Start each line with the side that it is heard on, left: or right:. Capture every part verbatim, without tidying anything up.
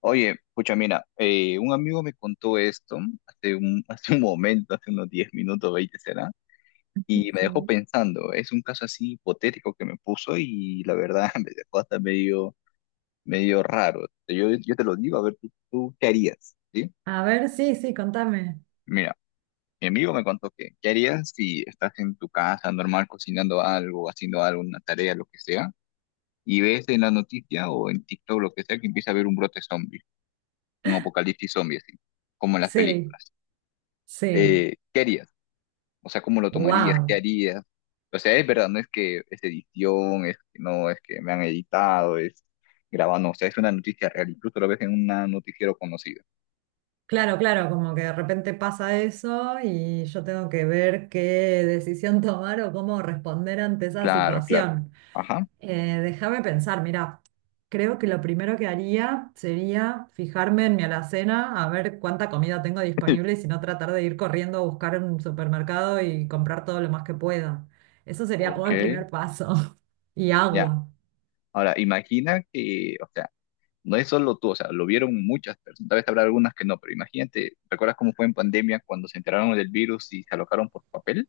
left: Oye, pucha, mira, eh, un amigo me contó esto hace un, hace un momento, hace unos diez minutos, veinte será, y me dejó
right: Sí.
left: pensando. Es un caso así hipotético que me puso y la verdad me dejó hasta medio, medio raro. Yo, yo te lo digo, a ver, ¿tú, tú qué harías? ¿Sí?
right: A ver, sí, sí, contame.
left: Mira, mi amigo me contó que, ¿qué harías si estás en tu casa normal cocinando algo, haciendo algo, una tarea, lo que sea, y ves en la noticia o en TikTok, lo que sea, que empieza a haber un brote zombie, un apocalipsis zombie, así, como en las
right: Sí,
left: películas?
right: sí.
left: eh, ¿Qué harías? O sea, ¿cómo lo tomarías? ¿Qué
right: Wow.
left: harías? O sea, es verdad, no es que es edición, es que no, es que me han editado, es grabando, o sea, es una noticia real, incluso lo ves en un noticiero conocido.
right: Claro, claro, como que de repente pasa eso y yo tengo que ver qué decisión tomar o cómo responder ante esa
left: Claro, claro.
right: situación.
left: Ajá.
right: Eh, déjame pensar, mira, creo que lo primero que haría sería fijarme en mi alacena, a ver cuánta comida tengo disponible y si no tratar de ir corriendo a buscar en un supermercado y comprar todo lo más que pueda. Eso sería como
left: Ok,
right: el primer paso. Y
left: ya.
right: agua.
left: Ahora, imagina que, o sea, no es solo tú, o sea, lo vieron muchas personas, tal vez habrá algunas que no, pero imagínate, ¿recuerdas cómo fue en pandemia cuando se enteraron del virus y se alocaron por papel?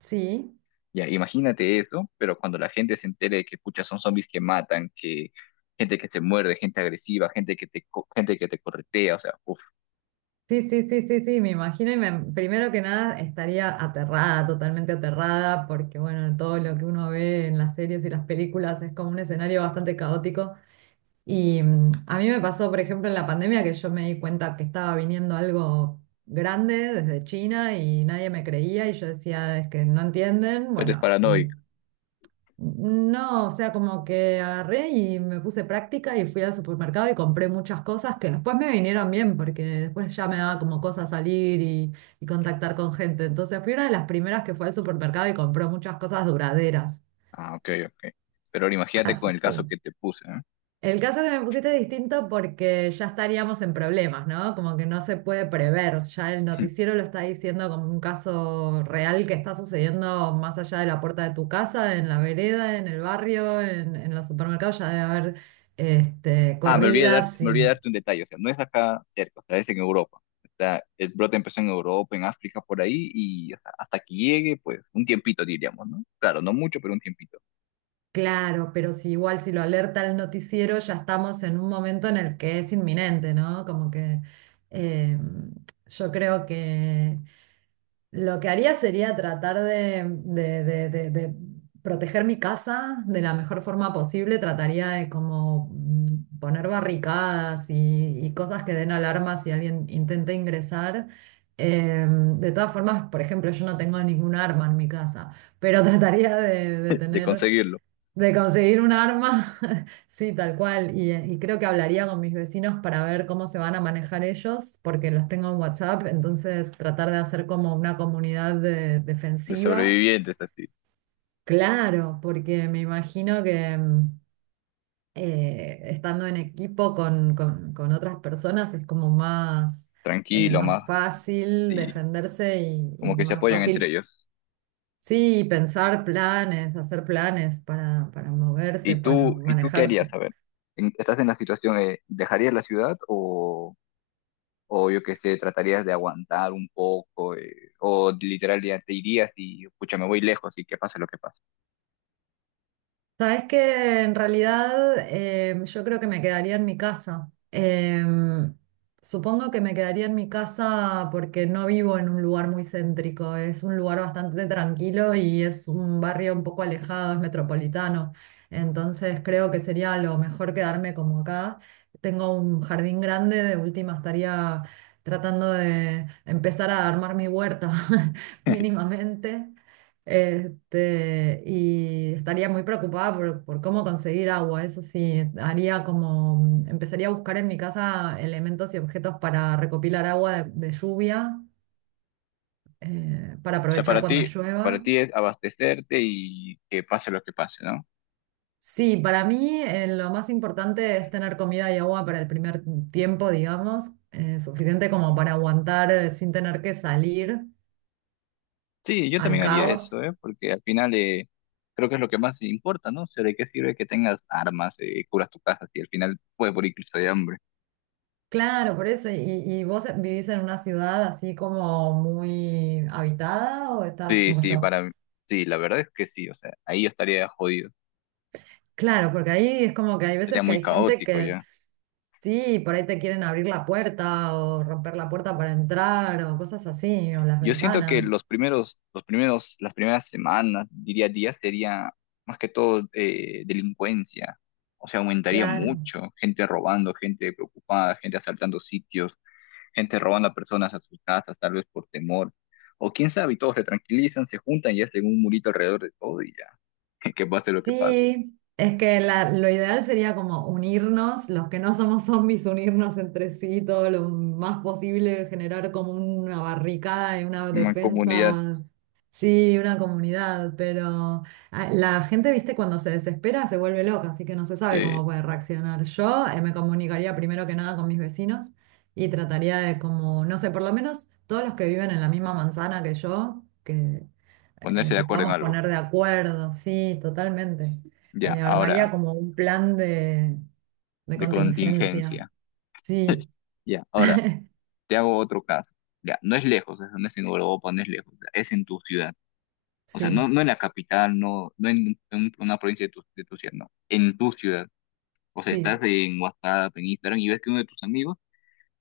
right: Sí.
left: Ya, imagínate eso, pero cuando la gente se entere de que, pucha, son zombies que matan, que gente que se muerde, gente agresiva, gente que te, co- gente que te corretea, o sea, uff,
right: Sí, sí, sí, sí, sí, me imagino y me- primero que nada estaría aterrada, totalmente aterrada, porque bueno, todo lo que uno ve en las series y las películas es como un escenario bastante caótico. Y mm, a mí me pasó, por ejemplo, en la pandemia que yo me di cuenta que estaba viniendo algo grande desde China y nadie me creía y yo decía, es que no entienden,
left: eres
right: bueno,
left: paranoico.
right: no, o sea, como que agarré y me puse práctica y fui al supermercado y compré muchas cosas que después me vinieron bien porque después ya me daba como cosa salir y, y contactar con gente. Entonces fui una de las primeras que fue al supermercado y compró muchas cosas duraderas.
left: Ah, ok, ok. Pero ahora imagínate con
right: Así
left: el
right: que
left: caso que te puse, ¿eh?
right: el caso que me pusiste es distinto porque ya estaríamos en problemas, ¿no? Como que no se puede prever. Ya el noticiero lo está diciendo como un caso real que está sucediendo más allá de la puerta de tu casa, en la vereda, en el barrio, en, en los supermercados. Ya debe haber este,
left: Ah, me olvidé de darte,
right: corridas.
left: me
right: Y
left: olvidé de darte un detalle, o sea, no es acá cerca, o sea, es en Europa. Está, el brote empezó en Europa, en África, por ahí, y o sea, hasta que llegue, pues, un tiempito diríamos, ¿no? Claro, no mucho, pero un tiempito
right: claro, pero si igual si lo alerta el noticiero, ya estamos en un momento en el que es inminente, ¿no? Como que eh, yo creo que lo que haría sería tratar de, de- de- de- de proteger mi casa de la mejor forma posible. Trataría de como mm, poner barricadas y, y cosas que den alarma si alguien intenta ingresar. Eh, de todas formas, por ejemplo, yo no tengo ningún arma en mi casa, pero trataría de, de
left: de
right: tener
left: conseguirlo,
right: de conseguir un arma, sí, tal cual. Y, eh, y creo que hablaría con mis vecinos para ver cómo se van a manejar ellos, porque los tengo en WhatsApp, entonces tratar de hacer como una comunidad de-
left: de
right: defensiva.
left: sobrevivientes, así,
right: Claro, porque me imagino que mm, eh, estando en equipo con, con- con otras personas es como más, eh,
left: tranquilo,
right: más
left: más.
right: fácil
left: Sí,
right: defenderse y, y
left: como que se
right: más
left: apoyan entre
right: fácil,
left: ellos.
right: sí, pensar planes, hacer planes para, para moverse,
left: ¿Y
right: para
left: tú, y tú qué harías?
right: manejarse.
left: A ver, en- estás en la situación, eh, ¿dejarías la ciudad o, o yo qué sé, tratarías de aguantar un poco? eh, ¿O literal ya te irías y, pucha, me voy lejos y que pase lo que pase?
right: Sabes que en realidad em, yo creo que me quedaría en mi casa. Em, supongo que me quedaría en mi casa porque no vivo en un lugar muy céntrico. Es un lugar bastante tranquilo y es un barrio un poco alejado, es metropolitano. Entonces creo que sería lo mejor quedarme como acá. Tengo un jardín grande, de última estaría tratando de empezar a armar mi huerta mínimamente. Este, y estaría muy preocupada por, por cómo conseguir agua. Eso sí, haría como, empezaría a buscar en mi casa elementos y objetos para recopilar agua de, de lluvia, eh, para
left: O sea,
right: aprovechar
left: para
right: cuando
left: ti, para
right: llueva.
left: ti es abastecerte y que pase lo que pase, ¿no?
right: Sí, para mí eh, lo más importante es tener comida y agua para el primer tiempo, digamos, eh, suficiente como para aguantar eh, sin tener que salir
left: Sí, yo
right: al
left: también haría eso,
right: caos.
left: ¿eh? Porque al final eh, creo que es lo que más importa, ¿no? O sea, ¿de qué sirve que tengas armas, eh, curas tu casa si al final puedes morir incluso de hambre?
right: Claro, por eso. ¿Y, y vos vivís en una ciudad así como muy habitada o estás
left: Sí,
right: como
left: sí,
right: yo?
left: para mí- sí, la verdad es que sí, o sea, ahí yo estaría jodido,
right: Claro, porque ahí es como que hay
left: sería
right: veces que
left: muy
right: hay gente
left: caótico
right: que
left: ya.
right: sí, por ahí te quieren abrir la puerta o romper la puerta para entrar o cosas así, o las
left: Yo siento que
right: ventanas.
left: los primeros, los primeros, las primeras semanas, diría días, sería más que todo eh, delincuencia, o sea, aumentaría
right: Claro.
left: mucho, gente robando, gente preocupada, gente asaltando sitios, gente robando a personas a sus casas, tal vez por temor, o quién sabe, y todos se tranquilizan, se juntan y hacen un murito alrededor de todo y ya, que pase lo que pase.
right: Sí, es que la- lo ideal sería como unirnos, los que no somos zombies, unirnos entre sí todo lo más posible, generar como una barricada y una
left: Una comunidad
right: defensa, sí, una comunidad, pero ah, la gente, viste, cuando se desespera se vuelve loca, así que no se sabe
left: de
right: cómo puede reaccionar. Yo eh, me comunicaría primero que nada con mis vecinos y trataría de como, no sé, por lo menos todos los que viven en la misma manzana que yo, que eh,
left: ponerse de
right: nos
left: acuerdo en
right: podamos
left: algo.
right: poner de acuerdo, sí, totalmente.
left: Ya,
right: Eh, armaría
left: ahora.
right: como un plan de, de
left: De
right: contingencia.
left: contingencia.
right: Sí,
left: Ya, ahora, te hago otro caso. Ya, no es lejos, eso no es en Europa, no es lejos, es en tu ciudad. O sea,
right: sí,
left: no, no en la capital, no, no en, un- una provincia de tu, de tu ciudad, no, en tu ciudad. O sea, estás
right: sí,
left: en WhatsApp, en Instagram y ves que uno de tus amigos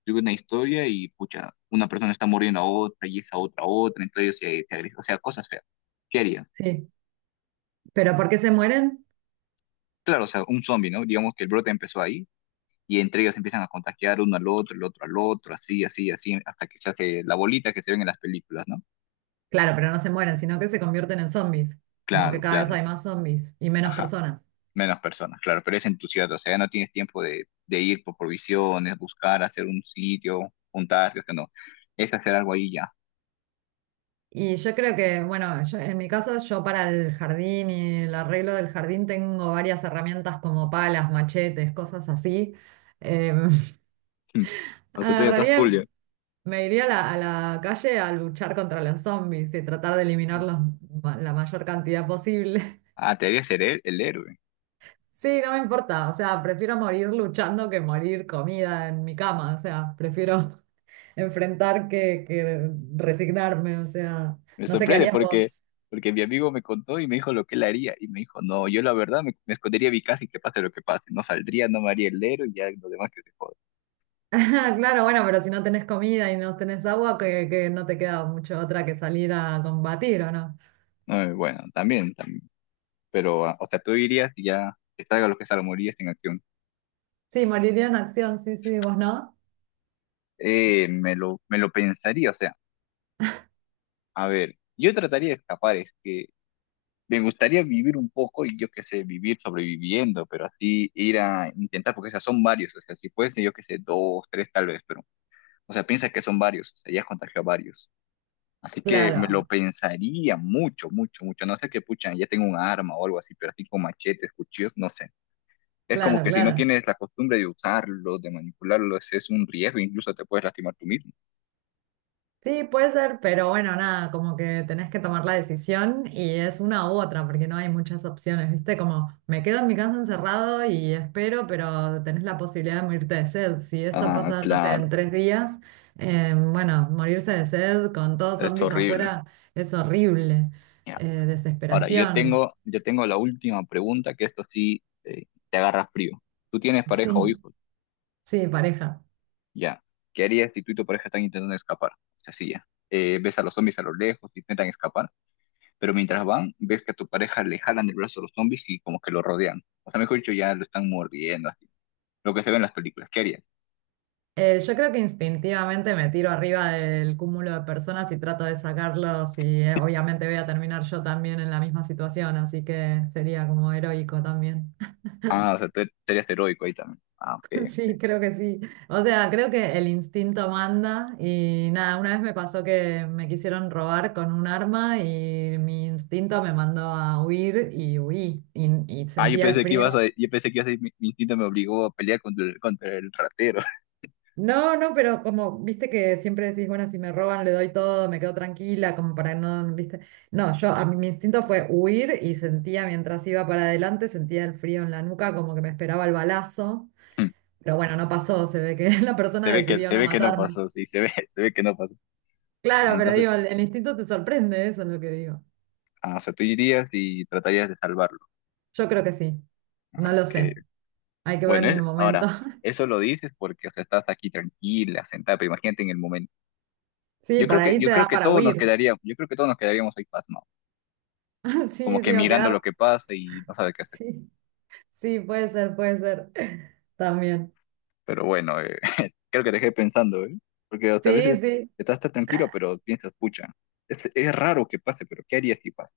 left: sube una historia y, pucha, una persona está muriendo a otra y esa otra a otra, entonces se, se agrede. O sea, cosas feas. ¿Qué harías?
right: sí. ¿Pero por qué se mueren?
left: Claro, o sea, un zombie, ¿no? Digamos que el brote empezó ahí y entre ellos empiezan a contagiar uno al otro, el otro al otro, así, así, así, hasta que se hace la bolita que se ven en las películas, ¿no?
right: Claro, pero no se mueren, sino que se convierten en zombies. Como que
left: Claro,
right: cada vez
left: claro,
right: hay más zombies y menos
left: ajá,
right: personas.
left: menos personas, claro, pero es en tu ciudad, o sea, ya no tienes tiempo de, de ir por provisiones, buscar, hacer un sitio, juntarte, o sea, no, es hacer algo ahí ya.
right: Y yo creo que, bueno, yo- en mi caso, yo para el jardín y el arreglo del jardín tengo varias herramientas como palas, machetes, cosas así. Em,
left: Mm. O sea, tú ya estás
right: agarraría.
left: full. Ya.
right: Me iría a la, a la calle a luchar contra los zombies y tratar de eliminarlos ma- la mayor cantidad posible.
left: Ah, te debería ser el, el héroe.
right: Sí, no me importa, o sea, prefiero morir luchando que morir comida en mi cama, o sea, prefiero enfrentar que, que resignarme, o sea,
left: Me
right: no sé qué
left: sorprende
right: harías
left: porque,
right: vos.
left: porque mi amigo me contó y me dijo lo que él haría. Y me dijo, no, yo la verdad me, me escondería a mi casa y que pase lo que pase. No saldría, no me haría el héroe y ya lo demás que se joda.
right: Claro, bueno, pero si no tenés comida y no tenés agua, que, que no te queda mucho otra que salir a combatir, ¿o no?
left: Eh, bueno, también, también. Pero, ah, o sea, tú dirías que ya que salga lo que salga, morirías en acción.
right: Sí, moriría en acción, sí, sí, vos no.
left: Eh, me lo, me lo pensaría, o sea, a ver, yo trataría de escapar, es que me gustaría vivir un poco y yo qué sé, vivir sobreviviendo, pero así ir a intentar, porque o sea, son varios, o sea, si fuese yo qué sé, dos, tres tal vez, pero, o sea, piensa que son varios, o sea, ya has contagiado a varios. Así que me lo
right: Claro,
left: pensaría mucho, mucho, mucho. No sé qué pucha, ya tengo un arma o algo así, pero así con machetes, cuchillos, no sé. Es como
right: claro,
left: que si no
right: claro.
left: tienes la costumbre de usarlo, de manipularlo, ese es un riesgo, incluso te puedes lastimar tú mismo.
right: Sí, puede ser, pero bueno, nada, como que tenés que tomar la decisión y es una u otra, porque no hay muchas opciones, ¿viste? Como me quedo en mi casa encerrado y espero, pero tenés la posibilidad de morirte de sed. Si esto
left: Ah,
right: pasa, no sé,
left: claro,
right: en tres días, eh, bueno, morirse de sed con todos
left: es
right: zombies
left: horrible.
right: afuera es horrible.
left: Ya.
right: Eh,
left: Ahora, yo
right: desesperación,
left: tengo, yo tengo la última pregunta, que esto sí eh, te agarra frío. Tú tienes pareja o
right: sí,
left: hijos,
right: sí, pareja.
left: ya. ¿Qué harías si tú y tu pareja están intentando escapar? O sea, sí, ya. Eh, ves a los zombies a lo lejos, intentan escapar, pero mientras van, ves que a tu pareja le jalan el brazo a los zombies y como que lo rodean. O sea, mejor dicho, ya lo están mordiendo, así. Lo que se ve en las películas. ¿Qué harías?
right: Eh, yo creo que instintivamente me tiro arriba del cúmulo de personas y trato de sacarlos y eh, obviamente voy a terminar yo también en la misma situación, así que sería como heroico también.
left: Ah, o sea, tú tú eres heroico ahí también. Ah, ok, ok.
right: Sí, creo que sí. O sea, creo que el instinto manda y nada, una vez me pasó que me quisieron robar con un arma y mi instinto me mandó a huir y huí y, y
left: Ah, yo
right: sentía el
left: pensé que
right: frío.
left: ibas a, yo pensé que ibas a decir, mi, mi instinto me obligó a pelear contra el, contra el ratero.
right: No, no, pero como, viste que siempre decís, bueno, si me roban le doy todo, me quedo tranquila, como para no, viste. No, yo, a mí mi instinto fue huir y sentía mientras iba para adelante, sentía el frío en la nuca, como que me esperaba el balazo, pero bueno, no pasó, se ve que la
left: Se
right: persona
left: ve que,
right: decidió
left: se
right: no
left: ve que no
right: matarme.
left: pasó, sí, se ve, se ve que no pasó. Ah,
right: Claro, pero
left: entonces,
right: digo, el, el instinto te sorprende, eso es lo que digo.
left: ah, o sea, tú irías y tratarías de salvarlo.
right: Yo creo que sí, no
left: Ah,
right: lo
left: ok.
right: sé, hay que ver
left: Bueno,
right: en el
left: es,
right: momento.
left: ahora, eso lo dices porque, o sea, estás aquí tranquila, sentada, pero imagínate en el momento.
right: Sí,
left: Yo
right: por
left: creo que,
right: ahí
left: yo
right: te
left: creo
right: da
left: que
right: para
left: todos nos
right: huir.
left: quedaríamos, yo creo que todos nos quedaríamos ahí pasmados, como
right: Sí,
left: que
right: sí, o
left: mirando
right: quedar.
left: lo que pasa y no sabe qué hacer.
right: Sí, sí, puede ser, puede ser. También.
left: Pero bueno, eh, creo que te dejé pensando, ¿eh? Porque o sea, a
right: Sí,
left: veces
right: sí.
left: estás tan tranquilo, pero piensas, pucha, es, es raro que pase, pero ¿qué harías si pasa?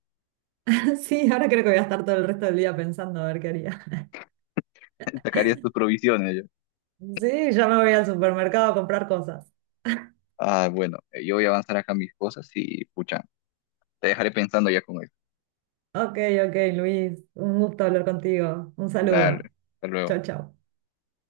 right: Sí, ahora creo que voy a estar todo el resto del día pensando a ver qué haría.
left: Sacarías tus provisiones. Yo.
right: Sí, ya me voy al supermercado a comprar cosas.
left: Ah, bueno, eh, yo voy a avanzar acá mis cosas y, pucha, te dejaré pensando ya con eso.
right: Ok, ok, Luis, un gusto hablar contigo. Un saludo.
left: Dale, hasta luego.
right: Chau, chau.